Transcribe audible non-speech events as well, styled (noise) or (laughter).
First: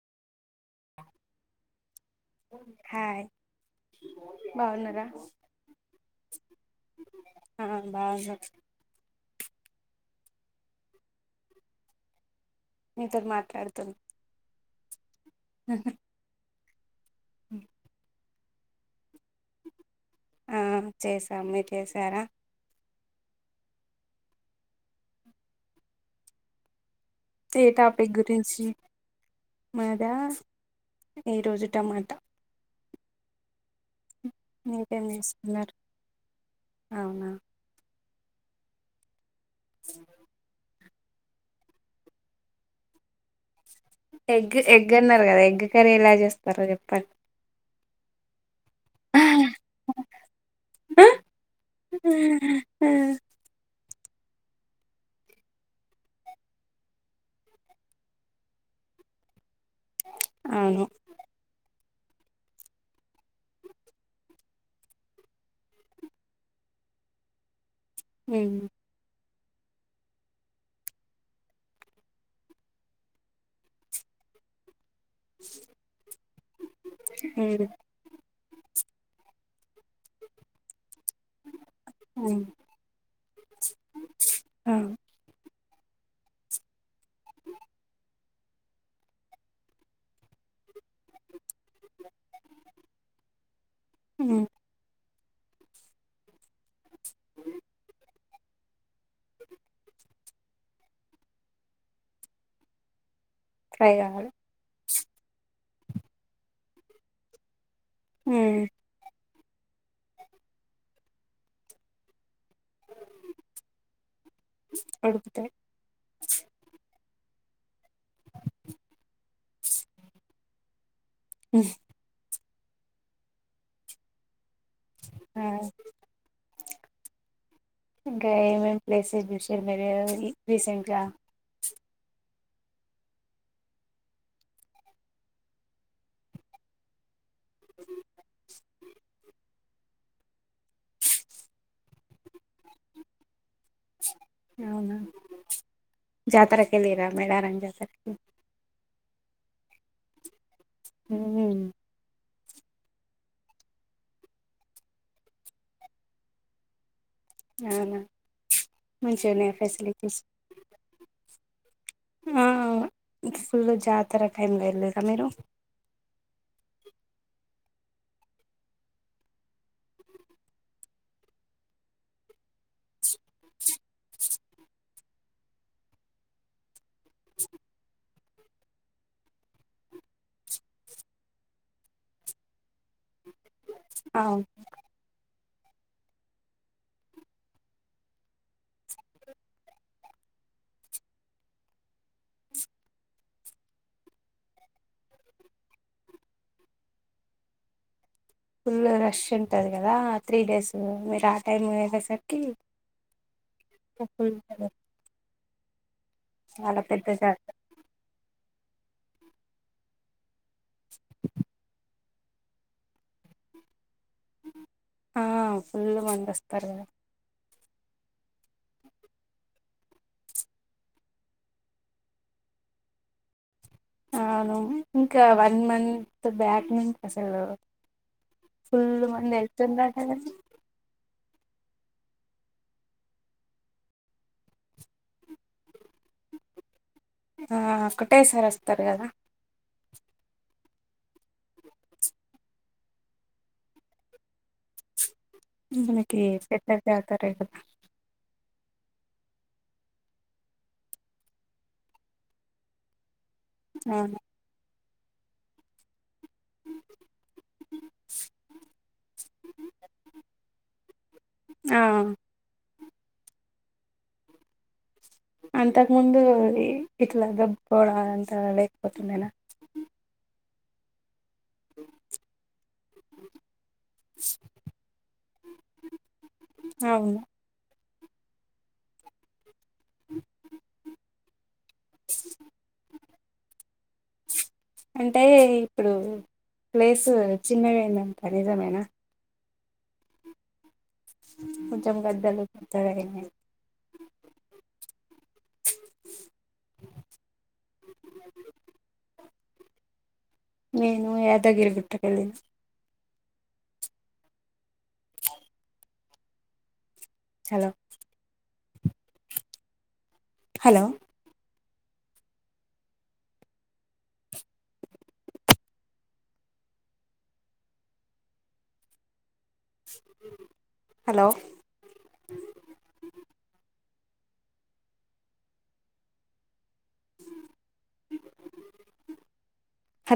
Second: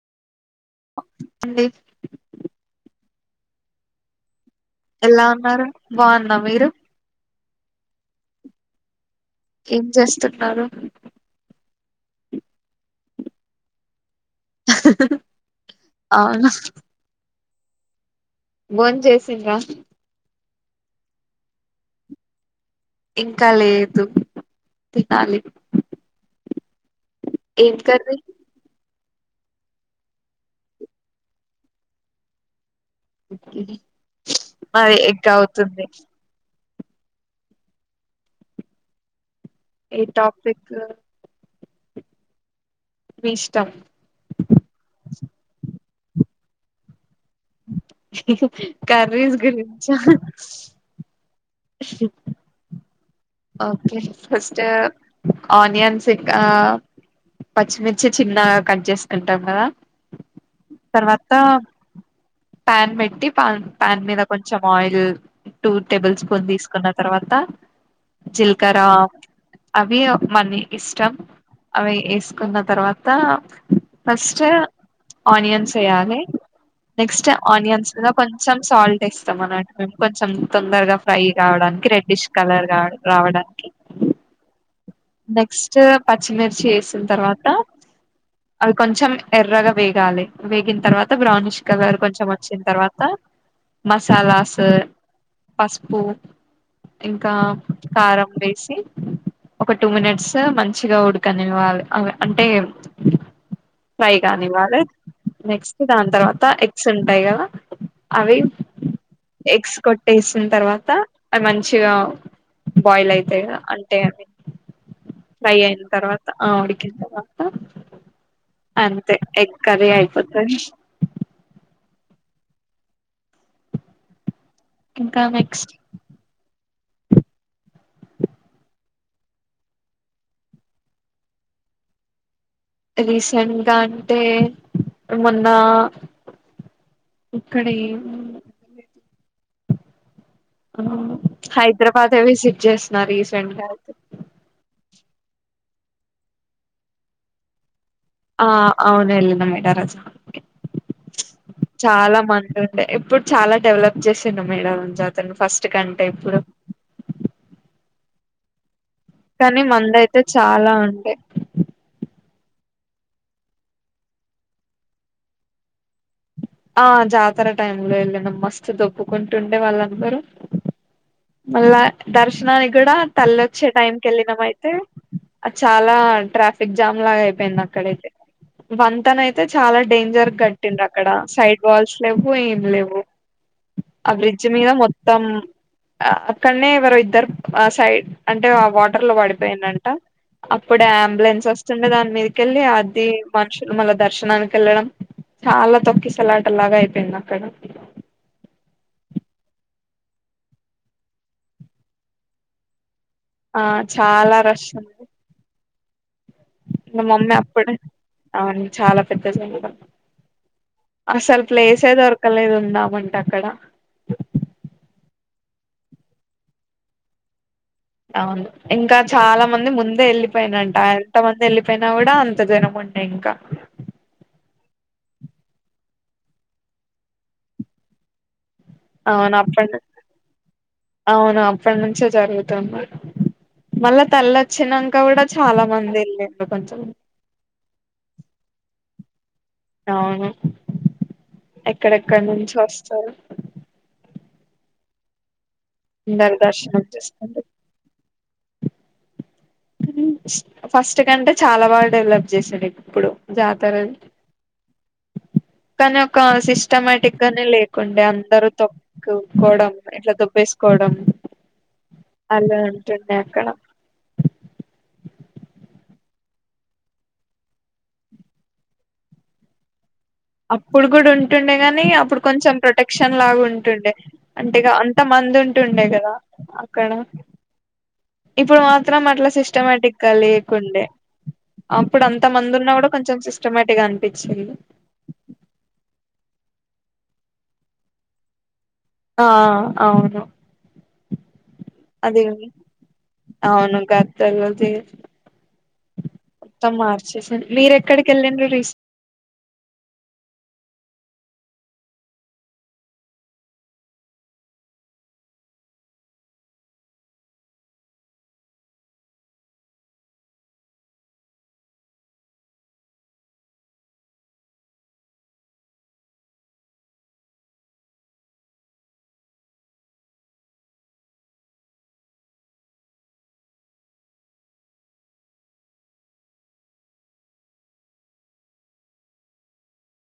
అండి హాయ్ (inaudible) ఎలా ఉన్నారు బాగున్న మీరు బాగుంన్నా ఏం చేస్తున్నారు మీతో మాట్లాడుతున (inaudible) అవునా ఉం బోన్ చేస్ సిర్రా ఆ చేసా మీ చేసారా ఇంకా లేదు తినాలి ఏ ఏం టాపిక్ కర్రీ గురించి మాదా ఈ రోజు టమాట కే అది మీరేం ఎగ్గ చేస్తున్నారు అవుతుంది అవునా ఈ టాపిక్ ఇష్టం ఎగ్ ఎగ్ అన్నారు కదా ఎగ్ కర్రీ ఎలా చేస్తారో చెప్పండి కర్రీస్ గురించ (inaudible) ఓకే ఫస్ట్ ఆనియన్స్ ఇంకా పచ్చిమిర్చి చిన్నగా కట్ చేసుకుంటాం కదా అవును తర్వాత ప్యాన్ పెట్టి పాన్ ప్యాన్ మీద కొంచెం ఆయిల్ టూ టేబుల్ స్పూన్ తీసుకున్న తర్వాత ఉమ్, జిల్కరా అవి మని ఇష్టం అవి వేసుకున్న తర్వాత ఫస్ట్ ఆనియన్స్ వేయాలి నెక్స్ట్ ఉమ్, ఆనియన్స్ మీద కొం కొంచెం సాల్ట్ ఇస్తాం అనటు మే కొంచెం తొందరగా ఫ్రై కావడానికి రెడ్డిష్ ఉమ్, కలర్ గాడ్ రావడానికి ఆ, నెక్స్ట్ పచ్చిమిర్చి వేసిన తర్వాత అది కొంచెం ఎర్రగా వేగాలి. వేగిన తర్వాత బ్రౌనిష్ కలర్ కొంచెం వచ్చిన తర్వాత, ఉమ్, మసాలాస్ పసుపు ఇంకా కారం బేసి ఒక టూ మినిట్స్ మంచిగా ఉడకనివ్వాలి అవి అంటే ఫ్రై కానివాలె నెక్స్ట్ దాని తర్వాత ఎగ్స్ ఉంటయ్ కదా అవి ఉమ్, ఎగ్స్ కొట్టేసిన తర్వాత అది మంచిగా బాయిల్ అయితే అంటే అవి ఉడుకుతాయి ప్రై అయిన తర్వాత ఆ ఉడికి అంతే ఎగ్ కర్రీ అయిపోతది మ్మ్ ఇంకా ఆ, నెక్స్ట్ ఇంకా ఏమేమి ప్లేసెస్ చూసిర్రు మీరు ఎ రీసెంట్ గా రీసెంట్గా అంటే మొన్న ఇక్కడ ఏమున్ వదల్లేదు హైదరాబాద్ విజిట్ చేసిన రీసెంట్ అయితే ప్చ్ జాతర కెళ్లిరా మేడారం జాతర ఆ అవును ఎళ్ళినం మేడారం జాతర ఉమ్, చాలా మంద్ ఉండే ఇప్పుడు చాలా డెవలప్ చేసిండు మేడారం జాతరను ఫస్ట్ కంటే ఇప్పుడు అవునా మంచిగున్నాయా కానీ మంద అయితే ఫెసిలిటీస్ చాలా ఉండే ఆ ఫుల్ జాతర టైమ్ లా వెళ్ళిర్రా మీరు ఆ జాతర టైమ్ లో వెళ్ళినం మస్తు దొప్పుకుంటుండే వాళ్ళందరూ మళ్ళా దర్శనానికి కూడా తల్లి వచ్చే టైం కి వెళ్ళినం అయితే అ చాలా ట్రాఫిక్ జామ్ లాగా అయిపోయింది అక్కడైతే, వంతెన అయితే చాలా డేంజర్ గట్టిండ్రు అక్కడ సైడ్ వాల్స్ లేవు ఏం లెవు. ఆ బ్రిడ్జ్ మీద మొత్తం ఆ అక్కడనే ఎవరో ఇద్దరు ఆ సైడ్ అంటే ఆ వాటర్లో పడిపోయిండంట. అప్పుడే అంబులెన్స్ వస్తుండే దాని మీదకెళ్ళి అది మనుషులు మళ్ళ దర్శనానికి వెళ్ళడం చాలా తొక్కిసలాటలాగా అయి పేయింది అక్కడ, ఫుల్ రష్ ఉంటది కదా త్రీ డేస్ మీరు ఆ టైం వేళ్ళేసరికి ఆ చాలా రష్ ఉంది చాలా మ పెద్ద మమ్మీ జాతర అప్పుడే అవును చాలా పెద్ద జాతర. ఆ ఫుల్ మంది వస్తారు కదా అవును ఇంకా చాలా మంది ముందే వెళ్ళిపోయినంట ఎంత మంది వెళ్ళిపోయినా కూడా అంత జనం ఉండే ఇంకా అవును ఇంకా వన్ మంత్ బ్యాక్ నుంచి అసలు ఫుల్ మంది అవును అప్పటి ఎళ్తుందట కదా అవును అప్పటి నుంచే జరుగుతున్నాయి మళ్ళా తల్లిొచ్చానాక్క కూడా చాలా మంది వెళ్ళారు కొంచెం ఆ ఒకటే సార్ వస్తారు కదా అవును ఎక్కడెక్కడ నుంచి వస్ స్తారు మనకి అందరు పెద్ద దర్శనం జాతర ఈ చేసుకుంటారు ఫస్ట్ కంటే చాలా బాగా డెవలప్ చేసిండు ఇప్పుడు జాతర అవును కనీ ఒ క సిస్టమటిక్ గానే లేకుండే అందరూ తప్పుకోవడం ఇట్లా దుబ్బేసుకోవడం ఆ అలా న్నాక అంతకు ముందు ఇట్లా దబ్బుకోవడం లేకపోతుండేనా అప్పుడు కూడా ఉన్ టుండే గాని అప్పుడు కొంచెం ప్రొటెక్షన్ లాగా ఉంటుండే అంటేగా అంత మంది ఉంటుండే కదా అక్కడ అవును ఇప్పుడు మాత్రం అట్లా సిస్ స్టమేటిక్ గా లేకుండే అప్పుడు అంత మంది ఉన్నా కూడా కొం చెం సిస్టమేటిక్ గా అనిపించింది అంటే ఇప్పుడు ప్లేస్ చిన్నగయిందంట నిజమేనా ఆ అవును కొంచెం గద్దలు కొత్తగాయినాయి తరువాతే మొత్తం మార్చేసి మీరూ ఎక్కడికి వెళ్ళండ్రు రీసె నేను యాదగిరిగుట్టకు వెళ్ళిన్ హలో హలో హలో (unintelligible)